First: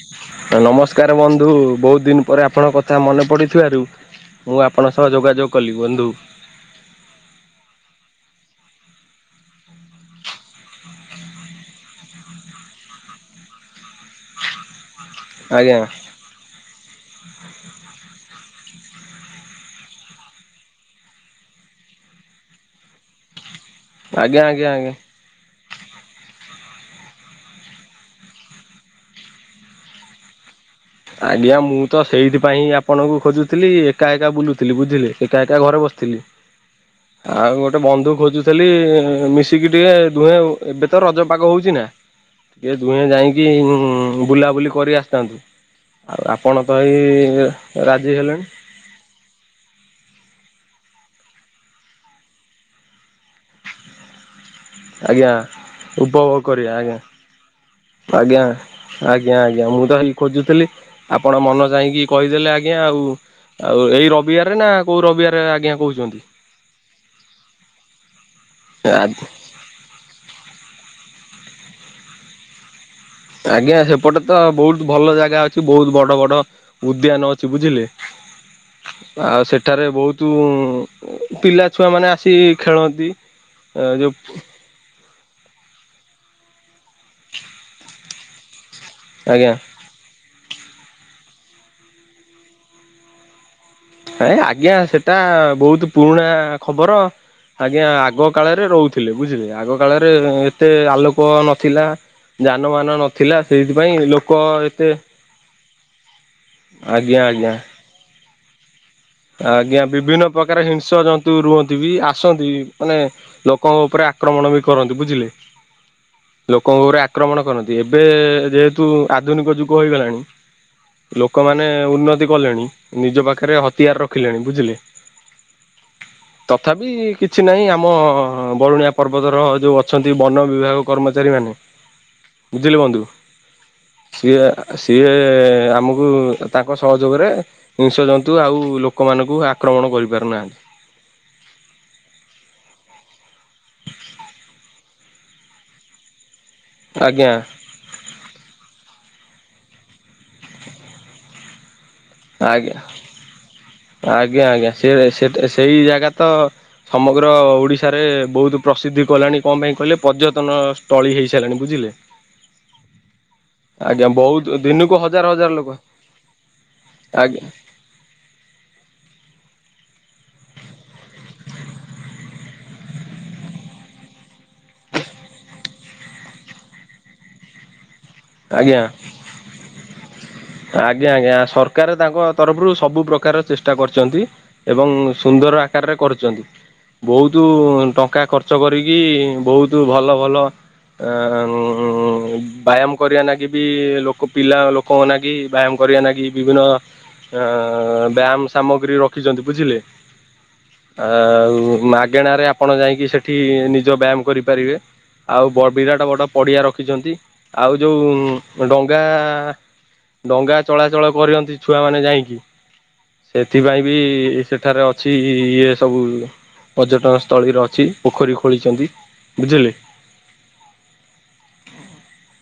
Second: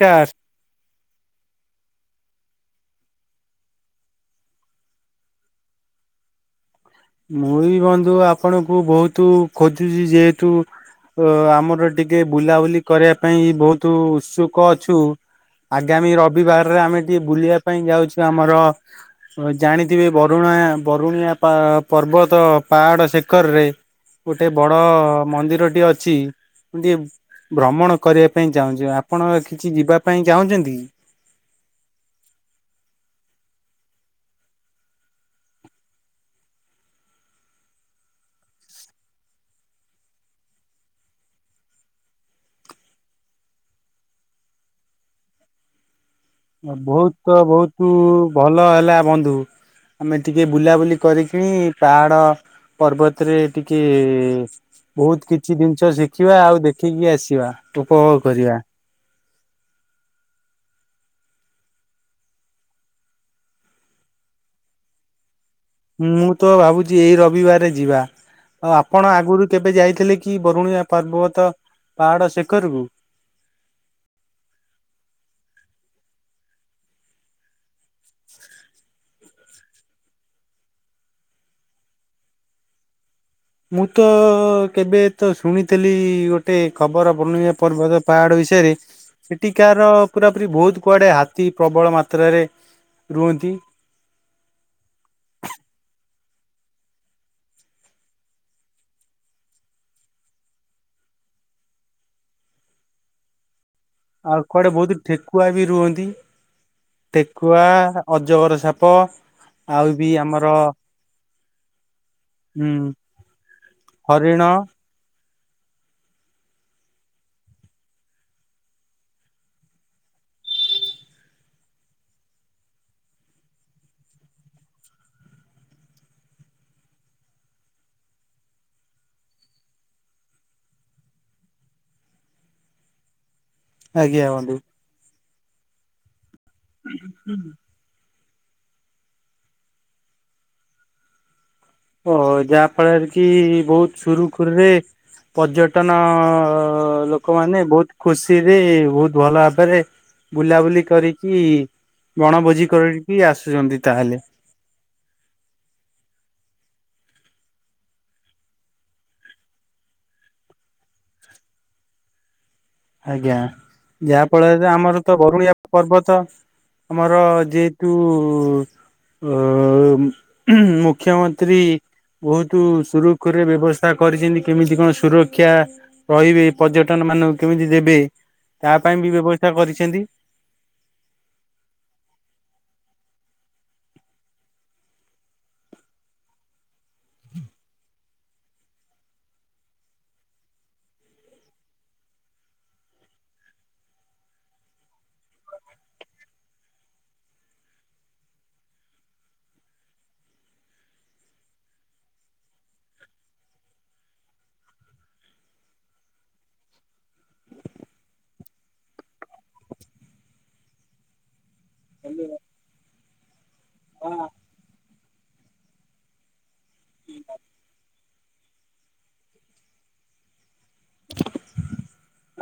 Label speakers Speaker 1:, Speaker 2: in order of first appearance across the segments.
Speaker 1: Car
Speaker 2: ନମସ୍କାର ବନ୍ଧୁ ବହୁତ ଦିନ ପରେ ଆପଣ କଥା ମନେ ପଡ଼ିଥିବାରୁ ମୁଁ ଆପଣଙ୍କ ସହ ଯୋଗାଯୋଗ କଲିି ବନ୍ଧୁ।
Speaker 1: ମୁଁ ବି ବନ୍ଧୁ ଆପଣଙ୍କୁ ବୋହୁତୁ ଖୋଜୁଚି ଯେହେତୁ ତ ଆମର ଟିକେ ବୁଲାବୁଲି କରିବା ପାଇଁ ବହୁ ତୁ ଉତ୍ସୁକ ଅଛୁ
Speaker 2: ଆଜ୍ଞା
Speaker 1: ଆଗାମୀ ରବିବା ରେ ଆମେ ଟିକେ ବୁଲିବା ପାଇଁ ଯାଉଚୁ ଆମର ଅ ଜାଣିଥିବେ ବରୁଣା ବରୁଣିଆ ପା ପର୍ବତ ପାହାଡ଼ ଶିଖରରେ
Speaker 2: ଆଜ୍ଞା
Speaker 1: ଗୋଟେ
Speaker 2: ଆଜ୍ଞା
Speaker 1: ବଡ଼
Speaker 2: ଆଜ୍ଞା
Speaker 1: ମନ୍ଦିରଟି ଅଛି। ମୁଁ ଟିଏ ଭ୍ରମଣ କରିବା ପାଇଁ ଚାହୁଁଚି ଆପଣ କିଛି ଯିବା ପାଇଁ ଚାହୁଁଚନ୍ତି?
Speaker 2: ଆଜ୍ଞା ମୁଁ ତ ସେଇଥିପାଇଁ ହିଁ ଆପଣଙ୍କୁ ଖୋଜୁଥିଲି ଏକା ଏକା ବୁଲୁଥିଲି ବୁଝିଲେ ଏକା ଏକା ଘରେ ବସିଥିଲି। [inaudible] ଆଉ ଗୋଟେ ବନ୍ଧୁ ଖୋଜୁଥେଲି ମିଶିକି ଟିଏ ଦୁହେଁ ଏବେ ତ ରଜ ପାଗ ହୋଉଚି ନାଁ। ଇଏ ଦୁହେଁ ଯାଇକି ବୁଲାବୁଲି କରି ଆସିଥାନ୍ତୁ। ଆଉ ଆ
Speaker 1: ନା ବୋହୁତ ବହୁତୁ ଭଲ ହେଲା ବନ୍ଧୁ। ଆମେ ଟିକେ ବୁଲାବୁଲି କରିକି ପାହାଡ଼ ପର୍ବତରେ ଟିକେ
Speaker 2: ଆଜ୍ଞା
Speaker 1: ବୋହୁତ କିଛି ଦିନିଷ
Speaker 2: ଉପଭୋଗ
Speaker 1: ଶିଖିବା ଆଉ
Speaker 2: କରିବା ଆଜ୍ଞା
Speaker 1: ଦେଖିକି ଆସିବା ଉପଭୋଗ
Speaker 2: ଆଜ୍ଞା
Speaker 1: କରିବା।
Speaker 2: ଆଜ୍ଞା ଆଜ୍ଞା ମୁଁ ତ ହେଲି ଖୋଜୁଥିଲି ଆପଣ ମନ ଚାହିଁକି କହିଦେଲେ ଆଜ୍ଞା ଆଉ। ଆଉ ଏଇ ରବିବାରରେ ନାଁ କୋଉ ରବିବାରେ ଆଜ୍ଞା କହୁଛନ୍ତି?
Speaker 1: ମୁଁ ତ ଭାବୁଚି ଏଇ ରବିବାରେ ଯିବା ଆଉ ଆପଣ ଆଗୁରୁ କେବେ ଯାଇଥିଲେ କି ବରୁଣିଆ ପାର୍ବତ ପାହାଡ଼ ଶେଖରକୁ?
Speaker 2: ଆଜ୍ଞା ସେପଟେ ତ ବହୁତ ଭଲ ଜାଗା ଅଛି ବହୁତ ବଡ଼ ବଡ଼ ଉଦ୍ୟାନ ଅଛି ବୁଝିଲେ ଆଉ ସେଠାରେ ବହୁତୁ ପିଲା ଛୁଆମାନେ ଆସିି ଖେଳନ୍ତି।
Speaker 1: ମୁଁ ତ
Speaker 2: ଯୋଉ
Speaker 1: କେବେ ତ ଶୁଣିଥିଲି ଗୋଟେ ଖବର ବରୁଣିଆ ପର୍ବତ ପାହାଡ଼ ବିଷୟରେ
Speaker 2: ଆଜ୍ଞା
Speaker 1: ହେଠିକାର ପରାପୁରି ବୋହୁତ କୁଆଡ଼େ ହାତୀ ପ୍ରବଳ ମାତ୍ରାରେ ରୁହନ୍ତି।
Speaker 2: ହେ ଆଜ୍ଞା ସେଟା ବହୁତ ପୁରୁଣା ଖବର। ଆଜ୍ଞା ଆଗ କାଳରେ ରହୁଥିଲେ ବୁଝିଲେ ଆଗ କାଳରେ ଏତେ ଆଲୋକ ନଥିଲା। ଯାନବାହାନ ନ ଥିଲା ସେହିତିପାଇଁ ଲୋକ
Speaker 1: ଆଉ କୁଆଡେ
Speaker 2: ଏତେ
Speaker 1: ବହୁତ ଠେକୁଆ ବି ରୁହନ୍ତି
Speaker 2: ଆଜ୍ଞା ଆଜ୍ଞା।
Speaker 1: ଠେକୁଆ ଅଜଗର ସା ପ
Speaker 2: ଆଜ୍ଞା ବିଭିନ୍ନ ପ୍ରକାର ହିଂସ ଜନ୍ତୁ ରୁହନ୍ତି ବି ଆସନ୍ତି
Speaker 1: ଉଁ
Speaker 2: ମାନେ ଲୋକଙ୍କ ଉପରେ
Speaker 1: ହରିଣ
Speaker 2: ଆକ୍ରମଣ ବି କରନ୍ତି, ବୁଝିଲେ? ଲୋକଙ୍କ ଓପରେ ଆକ୍ରମଣ କରନ୍ତି ଏବେ ଯେହେତୁ ଆଧୁନିକ ଯୁଗ ହେଇଗଲାଣି ଲୋକମାନେ ଉନ୍ନତି କଲେଣି ନିଜ ପାଖରେ ହତିଆର ରଖିଲେଣି ବୁଝିଲେ। ହ। ତଥାପି କିଛି ନାହିଁ ଆମ ବରୁଣିଆ ପର୍ବତର ଯୋଉ ଅଛନ୍ତି ବନ ବିଭାଗ କର୍ମଚାରୀ ମାନେ ବୁଝିଲେ ବନ୍ଧୁ।
Speaker 1: ଆଜ୍ଞା
Speaker 2: ସିଏ
Speaker 1: ବନ୍ଧୁ।
Speaker 2: ସିଏ ଆମକୁ ତାଙ୍କ ସହଯୋଗରେ ହିସ୍ରଜନ୍ତୁ ଆଉ ଲୋକମାନଙ୍କୁ ଆକ୍ରମଣ କରିପାରୁନାହାନ୍ତି।
Speaker 1: ଓ ଯାହା ଫଳରେ କି ବହୁତ ସୁରୁଖୁରୁରେ ପର୍ଯ୍ୟଟନ ଅ
Speaker 2: ଆଜ୍ଞା
Speaker 1: ଲୋକମାନେ ବହୁତ ଖୁସିରେ ବହୁତ ଭଲ ଭାବରେ ବୁଲାବୁଲି କରିକି? ବଣଭୋଜି
Speaker 2: ଆଜ୍ଞା
Speaker 1: କରିକି ଆସୁଛନ୍ତି ତାହେଲେ।
Speaker 2: ସେଏ ସେଟ ସେଇ ଜାଗା ତ ସମଗ୍ର ଓଡ଼ିଶାରେ ବହୁତ ପ୍ରସିଦ୍ଧି କଲାଣି କଣ ପାଇଁ କହିଲେ ପର୍ଯ୍ୟଟନ ସ୍ଥଳୀ ହୋଇଇସାରିଲାଣି ବୁଝିଲେ ହ
Speaker 1: ଆଜ୍ଞା ଯାହା ଫଳରେ
Speaker 2: ଦିନକୁ
Speaker 1: ଆମର ତ
Speaker 2: ହଜାର ହଜାର
Speaker 1: ବରୁଳିଆ
Speaker 2: ଲୋକ
Speaker 1: ପର୍ବତ ଆମର
Speaker 2: ଆଜ୍ଞା
Speaker 1: ଯେ ତୁ ଅ ମୁଖ୍ୟମନ୍ତ୍ରୀ ବହୁତ ସୁରୁଖୁରୁରେ ବ୍ୟବସ୍ଥା କରିଚନ୍ତି କେମିତି କଣ ସୁରକ୍ଷା ରହିବେ ପର୍ଯ୍ୟଟନ ମାନଙ୍କୁ କେମିତି ଦେବେ ତା
Speaker 2: ଆଜ୍ଞା
Speaker 1: ପାଇଁ ବି ବ୍ୟବସ୍ଥା କରିଚନ୍ତି।
Speaker 2: ଆଜ୍ଞା ଆଜ୍ଞା ସରକାର ତାଙ୍କ ତରଫରୁ ସବୁ ପ୍ରକାର ଚେଷ୍ଟା କରିଚନ୍ତି। ଏବଂ ସୁନ୍ଦର ଆକାରରେ କରୁଚନ୍ତି। ବହୁତ ଟଙ୍କା ଖର୍ଚ୍ଚ କରିକି ବହୁତ ଭଲ ଭଲ ଏ ମ ଉ ଵାୟାମ୍ କରିବା ଲାଗି ବି ଲୋକ ପିଲା ଲୋକଙ୍କ ନାଗି ବ୍ୟାୟାମ କରିବା ଲାଗି ବିଭିନ୍ନ ଆ ବ୍ୟାୟାମ ସାମଗ୍ରୀ ରଖିଚନ୍ତି ବୁଝିଲେ। ଆ ଆଉ ମାଗେଣା ରେ ଆପଣ ଯାଇକି ସେଠି ନିଜ ବ୍ୟାୟାମ କରିପାରିବେ। ଆଉ ବ ବିରାଟା ବଡ଼ ପଡିଆ ରଖିଚନ୍ତି ଆଉ ଯୋଉ ଡଙ୍ଗା ଡଙ୍ଗା ଚଳାଚଳ କରିଅନ୍ତି ଛୁଆମାନେ ଯାଇକି ସେଥିପାଇଁ ବି ସେ ଏଠାରେ ଅଛି ଇଏ ସବୁ ପର୍ଯ୍ୟଟନ ସ୍ଥଳୀରେ ଅଛି ପୋଖରୀ ଖୋଳିଛନ୍ତି। ବୁଝିଲେ?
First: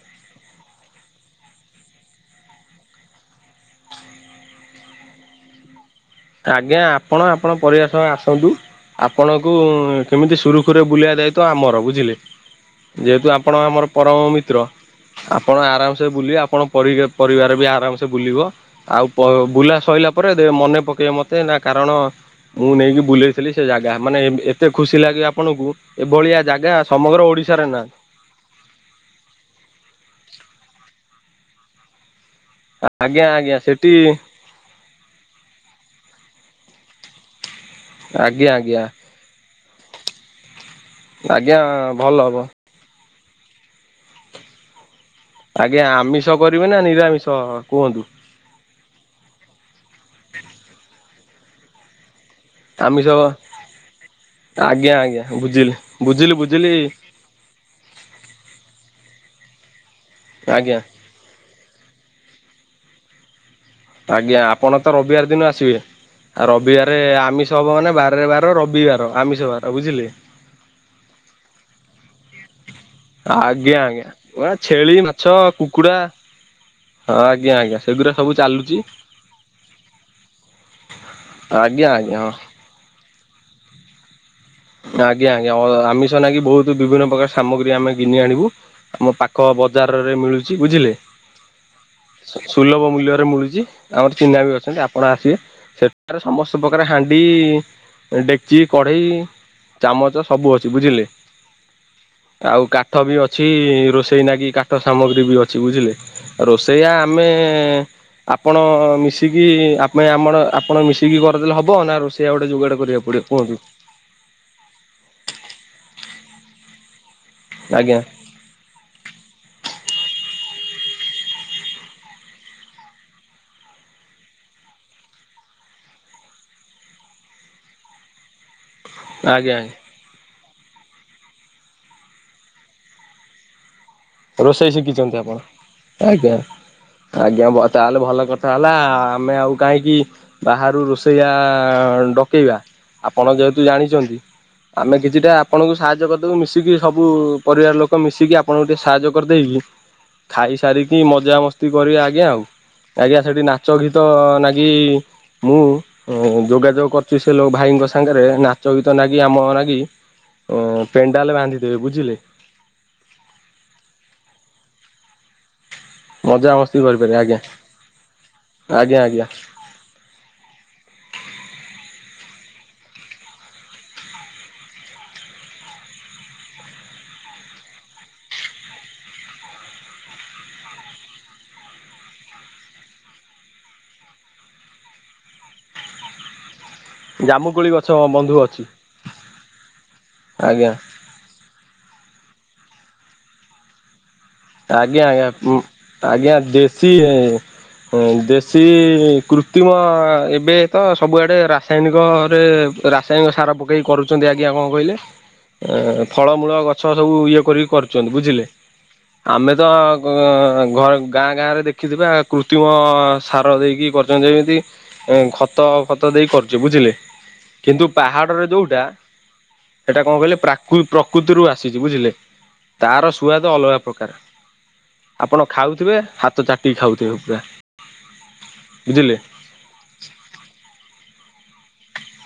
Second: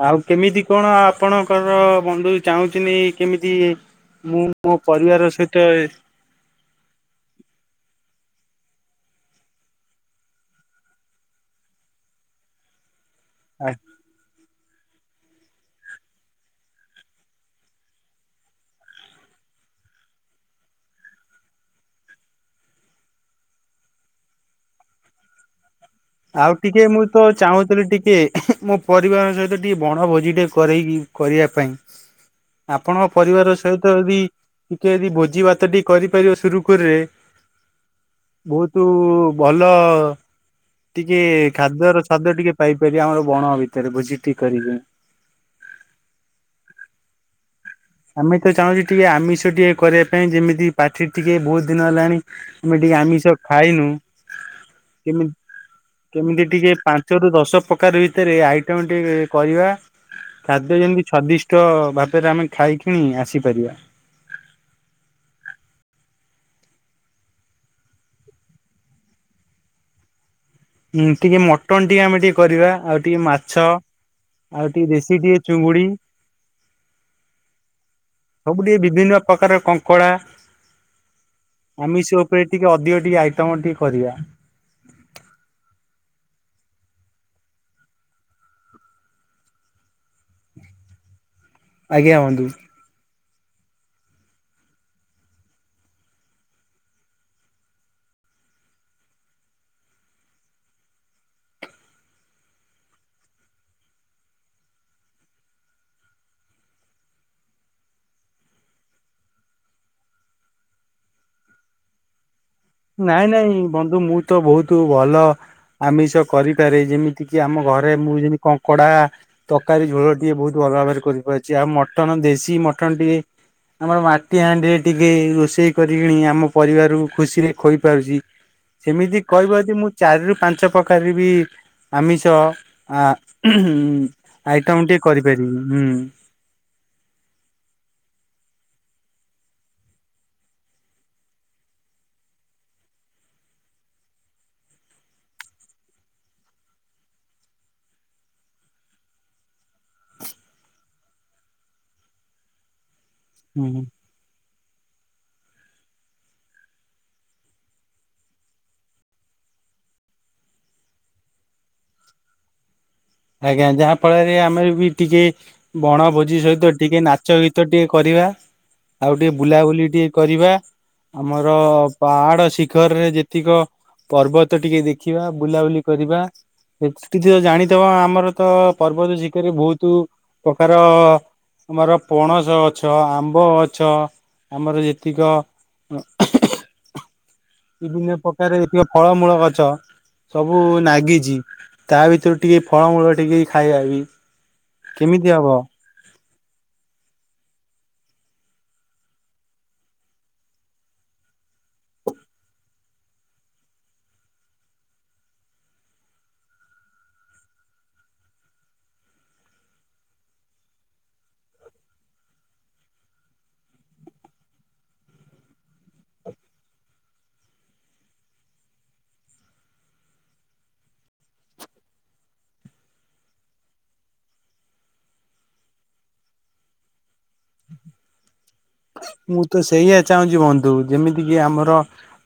Speaker 1: ଆଉ କେମିତି କଣ ଆପଣଙ୍କର ବନ୍ଧୁ ଚାହୁଁଚନ୍ତି କେମିତି ମୁଁ ମୋ ପରିବାର ସହିତ
Speaker 2: ଆଜ୍ଞା ଆପଣ ଆପଣ ପରିବାର ସ ଆସନ୍ତୁ। ଆପଣଙ୍କୁ କେମିତି ସୁରୁଖୁରୁରେ ବୁଲେଇବା ଦାୟିତ୍ୱ ଆମର ବୁଝିଲେ। ଯେହେତୁ ଆପଣ ଆମର ପରମ ମିତ୍ର। ଆପଣ ଆରାମସେ ବୁଲିଏ ଆପଣ ପରି ପରିବାର ବି ଆରାମସେ ବୁଲିବ। ଆଉ ପ ବୁଲା ସଇଲା ପରେ ଦେ ମନେ ପକେ ଏ ମୋତେ ନା କାରଣ ମୁଁ ନେଇକି ବୁଲେଇଥିଲି ସେ ଜାଗା ମାନେ ଏମ ଏତେ ଖୁସି ଲାଗେ ଆପଣଙ୍କୁ ଏଭଳିଆ
Speaker 1: ଆଉ
Speaker 2: ଜାଗା
Speaker 1: ଟିକେ ମୁଁ
Speaker 2: ସମଗ୍ର
Speaker 1: ତ
Speaker 2: ଓଡିଶାରେ ନା
Speaker 1: ଚାହୁଁଥିଲି ଟିକେ ମୋ ପରିବାର ସହିତ ଟିକେ ବଣ ଭୋଜି ଟେ କରେଇକି କରିବା ପାଇଁ। ଆପଣଙ୍କ
Speaker 2: ଆଜ୍ଞା
Speaker 1: ପରିବାର
Speaker 2: ଆଜ୍ଞା ସେଠି
Speaker 1: ସହିତ ଯଦି ଟିକେ ଯଦି ଭୋଜି ଭାତଟି କରିପାରିବ ସୁରୁଖୁରୁରେ
Speaker 2: ଆଜ୍ଞା ଆଜ୍ଞା
Speaker 1: ବହୁତୁ ଭଲ ଟିକେ
Speaker 2: ଆଜ୍ଞା
Speaker 1: ଖାଦ୍ୟର
Speaker 2: ଭଲ
Speaker 1: ସ୍ୱାଦ
Speaker 2: ହବ
Speaker 1: ଟିକେ ପାଇପାରିବେ ଆମର ବଣ ଭିତରେ ଭୋଜି ଟିକେ କରିକି।
Speaker 2: ଆଜ୍ଞା ଆମିଷ କରିବେ ନା ନିରାମିଷ କୁହନ୍ତୁ?
Speaker 1: ଆମେ ତ ଚାହୁଁଚୁ ଟିକେ ଆମିଷ ଟିକେ କରିବା ପାଇଁ ଯେମିତି ପାଟି ଟିକେ ବହୁତ ଦିନ ହେଲାଣି ଆମେ ଟିକେ ଆମିଷ ଖାଇନୁ
Speaker 2: ଆଜ୍ଞା ଆଜ୍ଞା
Speaker 1: କେମି
Speaker 2: ବୁଝିଲି ବୁଝିଲି
Speaker 1: କେମିତି ଟିକେ
Speaker 2: ବୁଝିଲି
Speaker 1: ପା ଞ୍ଚ ରୁ ଦଶ ପ୍ରକାର ଭିତରେ ଆଇଟମ ଟେ କରିବା। ଖାଦ୍ୟ
Speaker 2: ଆଜ୍ଞା
Speaker 1: ଯେମିତି ସ୍ଵାଦିଷ୍ଟ ଭାବରେ ଆମେ ଖାଇ କିିଣି ଆସିପାରିବା।
Speaker 2: ଆଜ୍ଞା ଆପଣ ତ ରବିବାର ଦିନ ଆସିବେ। ରବିବାର ଆମିଷ ହବ ମାନେ ବାରରେ ବାର ରବିବାର ଆମିଷ ବାର। ବୁଝିଲେ?
Speaker 1: ହୁଁ ଟିକେ ମଟନ ଟିକେ ଆମେ ଟିକେ କରିବା ଆଉ ଟିକେ ମାଛ
Speaker 2: ଆଜ୍ଞା ଆଜ୍ଞା ମ
Speaker 1: ଆଉ ଟିକେ
Speaker 2: ଛେଳି,
Speaker 1: ଦେଶୀ
Speaker 2: ମାଛ,
Speaker 1: ଟିକେ ଚୁଙ୍ଗୁଡି
Speaker 2: କୁକୁଡା ହଁ ଆଜ୍ଞା ଆଜ୍ଞା ସେଗୁୁରା ସବୁ
Speaker 1: ଟିକେ
Speaker 2: ଚାଲୁଚି।
Speaker 1: ବିଭିନ୍ନ ପ୍ରକାର କଙ୍କଡା
Speaker 2: ଆଜ୍ଞା।
Speaker 1: ଇଷ
Speaker 2: ଆଜ୍ଞା ହଁ
Speaker 1: ଉପରେ ଟିକେ ଅଧିକ ଟିକେ ଆଇଟମ ଟିକେ କରିବା।
Speaker 2: ଆଜ୍ଞା ଆଜ୍ଞା ଅ-ଆମିଷ ନାଗି ବହୁତ ବିଭିନ୍ନ ପ୍ରକାର ସାମଗ୍ରୀ ଆମେ ଘିନି ଆଣିବୁ। ଆମ ପାଖ ବଜାରରେ ମିଳୁଛି ବୁଝିଲେ।
Speaker 1: ଆଜ୍ଞା ବନ୍ଧୁ
Speaker 2: ସୁଲଭ ମୂଲ୍ୟରେ ମିଳୁଚି। ଆମର ଚିହ୍ନା ବି ଅଛନ୍ତି ଆପଣ ଆସିବେ ସେଠାରେ ସମସ୍ତ ପ୍ରକାର ହାଣ୍ଡି ଡେକ୍ଚି, କଡେଇ, ଚାମଚ ସବୁ ଅଛି ବୁଝିଲେ। ଆଉ କାଠ ବି ଅଛି ରୋଷେଇ ନାଗି କାଠ ସାମଗ୍ରୀ ବି ଅଛି ବୁଝିଲେ। ରୋଷେଇଆ ଆମେ ଆପଣ ମିଶିକି ଆମେ ଆମର ଆପଣ ମିଶିକି କରିଦେଲେ ହବ ନା ରୋଷେଇଆ ଗୋଟେ ଯୁଗାଡ
Speaker 1: ନାଇଁ ନାଇଁ ବନ୍ଧୁ ମୁଁ ତ ବହୁତୁ ଭଲ ଆମିଷ କରିପାରେଇ ଯେମି ତିକି ଆମ ଘରେ
Speaker 2: ଆଜ୍ଞା
Speaker 1: ମୁଁ ଯେମି କଙ୍କଡ଼ା ତକାରୀ ଝୋଳ ଟିକେ ବହୁତ ଭଲ ଭାବରେ କରିପାରୁଛି ଆଉ ମଟନ ଦେଶୀ ମଟନ ଟିକେ ଆମର ମାଟି ହାଣ୍ଡିରେ ଟିକେ ରୋଷେଇ କରିକିଣି ଆମ ପରିବାରକୁ ଖୁସିରେ ଖୋଇପାରୁଚି ସେମିତି
Speaker 2: ଆଜ୍ଞା
Speaker 1: କହିବ ଯଦି
Speaker 2: ଆଜ୍ଞା
Speaker 1: ମୁଁ ଚାରିରୁ ପାଞ୍ଚ ପ୍ରକାର ବି ଆମିଷ ଆ ହୁଁ ଉଁ
Speaker 2: ରୋଷେଇ
Speaker 1: ଆଇଟମ ଟିକେ
Speaker 2: ଶିଖିଚନ୍ତି
Speaker 1: କରିପାରିବି
Speaker 2: ଆପଣ। ଆଜ୍ଞା ମ ତାହେଲେ ଭଲ କଥା ହେଲା ଆମେ ଆଉ କାହିଁକି ବାହାରୁ ରୋଷେଇଆ ଡକେଇବା ଆପଣ ଯେହେତୁ ଜାଣିଚନ୍ତି। ଆମେ କିଛିଟା ଆପଣଙ୍କୁ ସାହାଯ୍ୟ କରିଦବୁ ମିଶିକି ସବୁ ପରିବାର ଲୋକ ମିଶିକି ଆପଣଙ୍କ ଟିକେ ସାହାଯ୍ୟ କରିଦେଇକି ଖାଇସାରିକି ମଜାମସ୍ତି କରିବା ଆଜ୍ଞା ଆଉ। ଆଜ୍ଞା ସେଠି
Speaker 1: ହୁଁ।
Speaker 2: ନାଚ ଗୀତ ନାଗି ମୁଁ ଉଁ ଯୋଗାଯୋଗ କରୁଛି ସେ ଲୋ ଭାଇଙ୍କ ସାଙ୍ଗରେ ନାଚ ଗୀତ ନାଗି ଆମ ନାଗି ଉଁ ପେଣ୍ଡାଲ ବାନ୍ଧିଦେବେ ବୁଝିଲେ।
Speaker 1: ଆଜ୍ଞା ଯାହା ଫଳରେ ଆମେ ବି ଟିକେ ବଣଭୋଜି ସହିତ
Speaker 2: ମଜାମସ୍ତି
Speaker 1: ଟିକେ
Speaker 2: କରିପାରିବେ
Speaker 1: ନାଚ
Speaker 2: ଆଜ୍ଞା
Speaker 1: ଗୀତ ଟିକେ କରିବା
Speaker 2: ଆଜ୍ଞା
Speaker 1: ଆଉ
Speaker 2: ଆଜ୍ଞା
Speaker 1: ଟିକେ ବୁଲାବୁଲି ଟିକେ କରିବା ଆମର ପାହାଡ ଶିଖରରେ ଯେତିକ ପର୍ବତ ଟିକେ ଦେଖିବା ବୁଲାବୁଲି କରିବା [unintelligible] ଜାଣି ତେଉଁ ଆମର ତ ପର୍ବତ ଶିକରରେ ବହୁତୁ ପ୍ରକାର ଆମର ପଣସଗଛ, ଆମ୍ବଗଛ ଆମର ଯେତିକ
Speaker 2: ଜାମୁ
Speaker 1: ବିଭିନ୍ନ ପ୍ରକାର ଏତିକ ଫଳମୂଳ ଗଛ ସବୁ
Speaker 2: ଆଜ୍ଞା।
Speaker 1: ନାଗିଚି। ତା ଭିତୁରୁ ଟିକେ ଫଳମୂଳ ଟିକେ ଖାଇବା ବି।
Speaker 2: ଆଜ୍ଞା ଆଜ୍ଞା
Speaker 1: କେମିତି ହବ?
Speaker 2: ଉଁ ଆଜ୍ଞା ଦେଶୀ ଏଁ ଦେଶୀ କୃତିମ ଏବେ ତ ସବୁଆଡେ ରାସ୍ ରାସାୟନିକରେ ରାସାୟନିକ ସାର ପକେଇକି କରୁଚନ୍ତି ଆଜ୍ଞା କଣ କହିଲେ ଏଁ ଫଳମୂଳ ଗଛ ସବୁ ଇଏ କରିକି କରୁଚନ୍ତି ବୁଝିଲେ। ଆମେ ତ ଘ-ଘ ଗାଁ ଗାଁ ରେ ଦେଖିଥିବା କୃତିମ ସାର ଦେଇକି କରି ଯେମିତି ଏ ଖତ ଫତ ଦେଇ କରୁଚି ବୁଝିଲେ। କିନ୍ତୁ ପାହାଡରେ ଯୋଉଟା ସେଟା କଣ କହିଲେ ପ୍ରାକୁ ପ୍ରକୃତିରୁ ଆସିଚି ବୁଝିଲେ ତାର ସୁଆଦ ଅଲଗା ପ୍ରକାର ଆପଣ ଖାଉଥିବେ ହାତ ଚାଟିକି ଖାଉଥିବେ ପୁରା। ବୁଝିଲେ।
Speaker 1: ମୁଁ ତ ସେଇଆ ଚାହୁଁଚି ବନ୍ଧୁ ଯେମିତିକି ଆମର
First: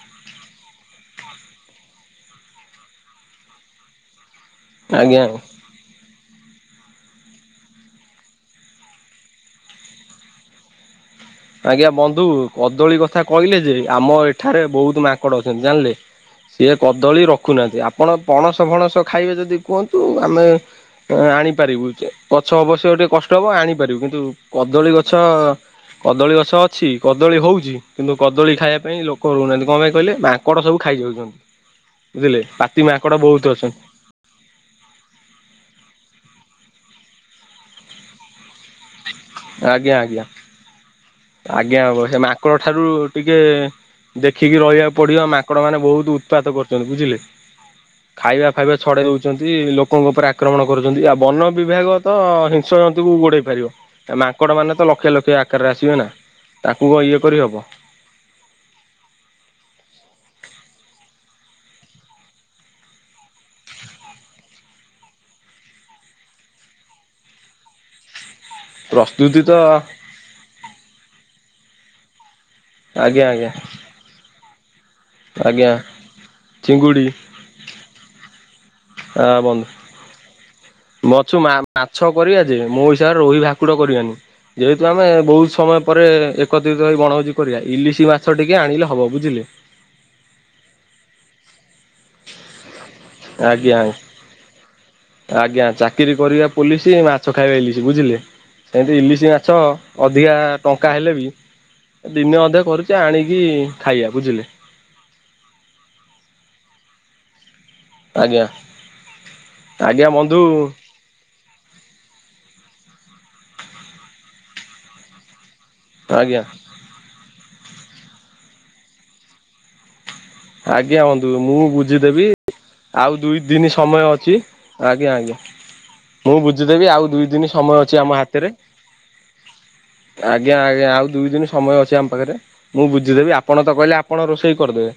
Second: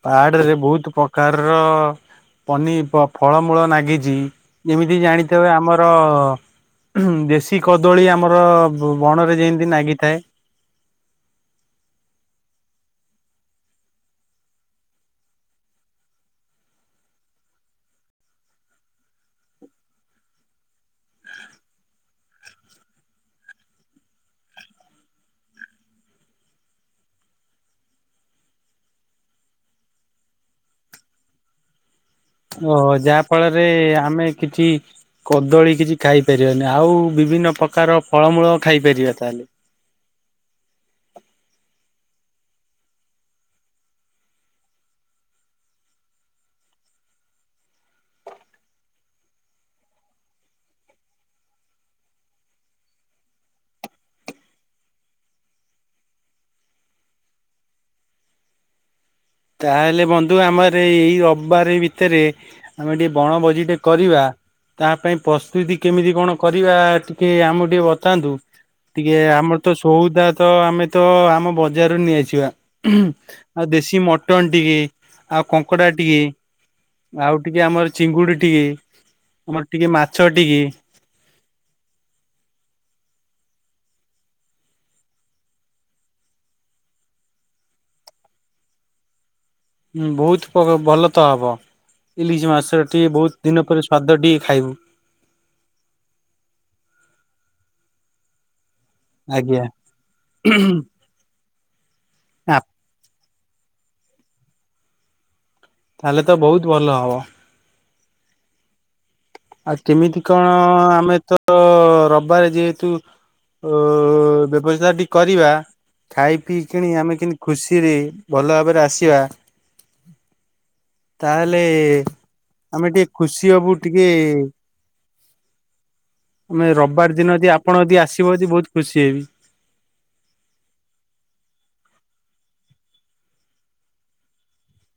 Speaker 1: ପାହାଡେରେ ବହୁତ ପ୍ରକାରର ପନି ପ-ଫଳମୂଳ ନାଗିଚି। ଯେମିତି
Speaker 2: ଆଜ୍ଞା
Speaker 1: ଜାଣିଥେବେ ଆମର ହୁଁ ଦେଶୀ କଦଳୀ ଆମର ବଣରେ ଯେନ୍ତି ନାଗିଥାଏ।
Speaker 2: ଆଜ୍ଞା ବନ୍ଧୁ କଦଳୀ କଥା କହିଲେ ଯେ ଆମ ଏଠାରେ ବହୁତୁ ମାଙ୍କଡ ଅଛନ୍ତି ଜାଣିଲେ। ସିଏ କଦଳୀ ରଖୁ ନାହାଁନ୍ତି ଆପଣ ପଣସ ଫଣସ ଖାଇବେ ଯଦି କୁହନ୍ତୁ ଆମେ ଆଣିପାରିବୁ ଯ ଗଛ ଅବଶ୍ୟ ଟିକେ କଷ୍ଟ ହବ ଆଣି ପାରିବୁ କିନ୍ତୁ କଦଳୀ ଗଛ କଦଳୀ ଗଛ ଅଛି କଦଳୀ ହେଉଛି କିନ୍ତୁ କଦଳୀ ଖାଇବା ପାଇଁ ଲୋକ ରହୁ ନାହାଁନ୍ତି କଣ ପାଇଁ କହିଲେ ମାଙ୍କଡ଼ ସବୁ ଖାଇଯାଉଛନ୍ତି। ବୁଝିଲେ ପାତି ମାଙ୍କଡ ବହୁତ୍ ଅଛନ୍ତି।
Speaker 1: ଏ ଆମେ କିଛି କଦଳୀ କିଛି ଖାଇପାରିବାନି ଆଉ ବିଭିନ୍ନ ପ୍ରକାର ଫଳମୂଳ ଖାଇପାରିବା ତାହେଲେ।
Speaker 2: ଆଜ୍ଞା ଆଜ୍ଞା ଆଜ୍ଞା ହବ ସେ ମାଙ୍କଡ଼ ଠାରୁ ଟିକେ ଦେଖିକି ରହିବାକୁ ପଡିବ ମାଙ୍କଡ ମାନେ ବହୁତ୍ ଉତ୍ପାତ କରୁଛନ୍ତି ବୁଝିଲେ। ଖାଇବା ଫାଇବା ଛଡ଼େଇ ଦଉଛନ୍ତି ଲୋକଙ୍କ ଉପରେ ଆକ୍ରମଣ କରୁଛନ୍ତି ଆଉ ବନ ବିଭାଗ ତ ହିଁ ସ ଜନ୍ତୁକୁ ଗୋଡ଼େଇ ପାରିବ। ମାଙ୍କଡ଼ ମାନେ ତ ଲକ୍ଷେ ଲକ୍ଷେ ଆକାରରେ ଆସିବେ ନା ତାକୁ କଣ ଇଏ କରିହବ।
Speaker 1: ତାହେଲେ ବନ୍ଧୁ ଆମର ଏଇ ରବିବାର ଭିତେରେ ଆମେ ଟିକେ ବଣଭୋଜି ଟେ କରିବା। ତା ପାଇଁ ପ୍ରସ୍ତୁତି କେମିତି କଣ କରିବା ଟିକେ ଆମକୁ ଟିକେ ବତାନ୍ତୁ? ଟିକେ ଆମର ତ ସଉଦାତ ତ ଆମେ ତ ଆମ ବଜାରରୁ ନେଇଆସିବା ହୁଁ
Speaker 2: ଆଜ୍ଞା ଆଜ୍ଞା
Speaker 1: ଆଉ ଦେଶୀ ମଟନ୍ ଟିକେ ଆଉ
Speaker 2: ଆଜ୍ଞା
Speaker 1: କଙ୍କଡା ଟିକେ
Speaker 2: ଚିଙ୍ଗୁଡି
Speaker 1: ଆଉ ଟିକେ ଆମର ଚିଙ୍ଗୁଡି ଟିକେ ଆମର ଟିକେ ମାଛ ଟିକେ।
Speaker 2: ମୋଛୁ ମା ମାଛ କରିବା ଯେ ମୋ ହିସାବରେ ରୋହି ଭାକୁଡ କରିବାନି। ଯେହେତୁ ଆମେ ବହୁତ୍ ସମୟ ପରେ ଏକତ୍ରିତ ହେଇ ବଣଭୋଜି କରିବା ଇଲିଶି ମାଛ ଟିକେ ଆଣିଲେ ହବ ବୁଝିଲେ।
Speaker 1: ହୁଁ ବହୁତ୍ ପ ଭଲ ତ ହବ ଇଲିଶି ମାଛ ଟିକେ ବହୁତ୍ ଦିନ
Speaker 2: ଆଜ୍ଞା
Speaker 1: ପରେ ସ୍ଵାଦ ଟିକେ ଖାଇବୁ।
Speaker 2: ଆଜ୍ଞା ଚାକିରି କରିବା ପୋଲିସି ମାଛ ଖାଇବା ଇଲିଶି ବୁଝିଲେ ସେମିତି ଇଲି ଶି ମାଛ
Speaker 1: ଆଜ୍ଞା।
Speaker 2: ଅଧିକା ଟଙ୍କା ହେଲେ ବି ଦିନେ ଅଧେ କରୁଚେ ଆଣିକି ଖାଇବା ବୁଝିଲେ?
Speaker 1: ତାହେଲେ ତ ବହୁତ୍ ଭଲ ହବ।
Speaker 2: ଆଜ୍ଞା।
Speaker 1: ଆଉ
Speaker 2: ଆଜ୍ଞା
Speaker 1: କେମିତି
Speaker 2: ବନ୍ଧୁ
Speaker 1: କଣ ଆମେ ତ ତ ରବିବାରେ ଯେହେତୁ ଅ ବ୍ୟବସ୍ଥାଟି କରିବା ଖାଇ
Speaker 2: ଆଜ୍ଞା
Speaker 1: ପିଇ କିଣି ଆମେ କେମତି ଖୁସିରେ ଭଲ ଭାବରେ ଆସିବା
Speaker 2: ଆଜ୍ଞା ବନ୍ଧୁ ମୁଁ
Speaker 1: ତାହେଲେ
Speaker 2: ବୁଝିଦେବି
Speaker 1: ଆମେ ଟିକେ
Speaker 2: ଆଉ ଦୁଇ
Speaker 1: ଖୁସି
Speaker 2: ଦିନି
Speaker 1: ହବୁ
Speaker 2: ସମୟ
Speaker 1: ଟିକେ
Speaker 2: ଅଛି। ଆଜ୍ଞା ଆଜ୍ଞା ମୁଁ
Speaker 1: ଆମେ
Speaker 2: ବୁଝିଦେବି ଆଉ
Speaker 1: ରବିବାର
Speaker 2: ଦୁଇ
Speaker 1: ଦିନ ଯଦି
Speaker 2: ଦିନି
Speaker 1: ଆପଣ
Speaker 2: ସମୟ
Speaker 1: ଯଦି
Speaker 2: ଅଛି ଆମ
Speaker 1: ଆସିବ ଯଦି
Speaker 2: ହାତେରେ।
Speaker 1: ବହୁତ ଖୁସି ହେବି
Speaker 2: ଆଜ୍ଞା ଆଜ୍ଞା ଆଉ ଦୁଇ ଦିନି ସମୟ ଅଛି ଆମ ପାଖେରେ। ମୁଁ ବୁଝିଦେବି ଆପଣ ତ କହିଲେ ଆପଣ ରୋଷେଇ କରିଦେବେ।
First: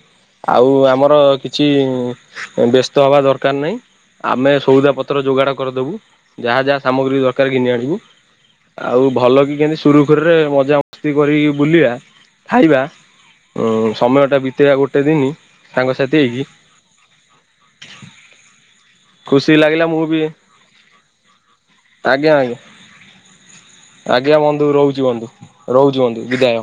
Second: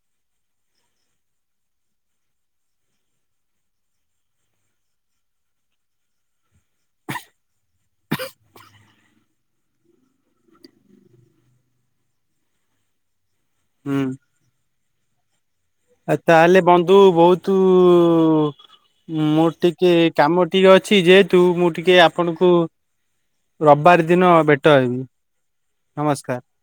Speaker 2: ଆଉ ଆମର କିଛି ବ୍ୟସ୍ତ ହବା ଦରକାର୍ ନାହିଁ। ଆମେ ସଉଦା ପତ୍ର ଯୋଗାଡ଼ କରିଦେବୁ ଯାହା ଯାହା ସାମଗ୍ରୀ ଦରକାର୍ ଘିନି ଆଣିବୁ। ଆଉ ଭଲ କି କେମିତି ସୁରୁ ଖୁରୁରେ ମଜା ମସ୍ତି କରିକି ବୁଲିବା ଖାଇବା ଉଁ ସମୟ ଟା ବିିତେଇବା ଗୋଟେ ଦିନି।
Speaker 1: ଆ ତାହାଲେ ବନ୍ଧୁ ବହୁତୁ ମୁଁ
Speaker 2: ଖୁସି ଲାଗିଲା
Speaker 1: ଟିକେ
Speaker 2: ମୁଁ ବି
Speaker 1: କାମ ଟିକେ ଅଛି ଯେହେତୁ ମୁଁ ଟିକେ
Speaker 2: ଆଜ୍ଞା
Speaker 1: ଆପଣଙ୍କୁ
Speaker 2: ଆଜ୍ଞା
Speaker 1: ରବିବାର ଦିନ
Speaker 2: ଆଜ୍ଞା ବନ୍ଧୁ
Speaker 1: ଭେଟ ହେବି
Speaker 2: ରହୁଛି ବନ୍ଧୁ ରହୁଛି ବନ୍ଧୁ
Speaker 1: ନମସ୍କାର।
Speaker 2: ବିଦାୟ।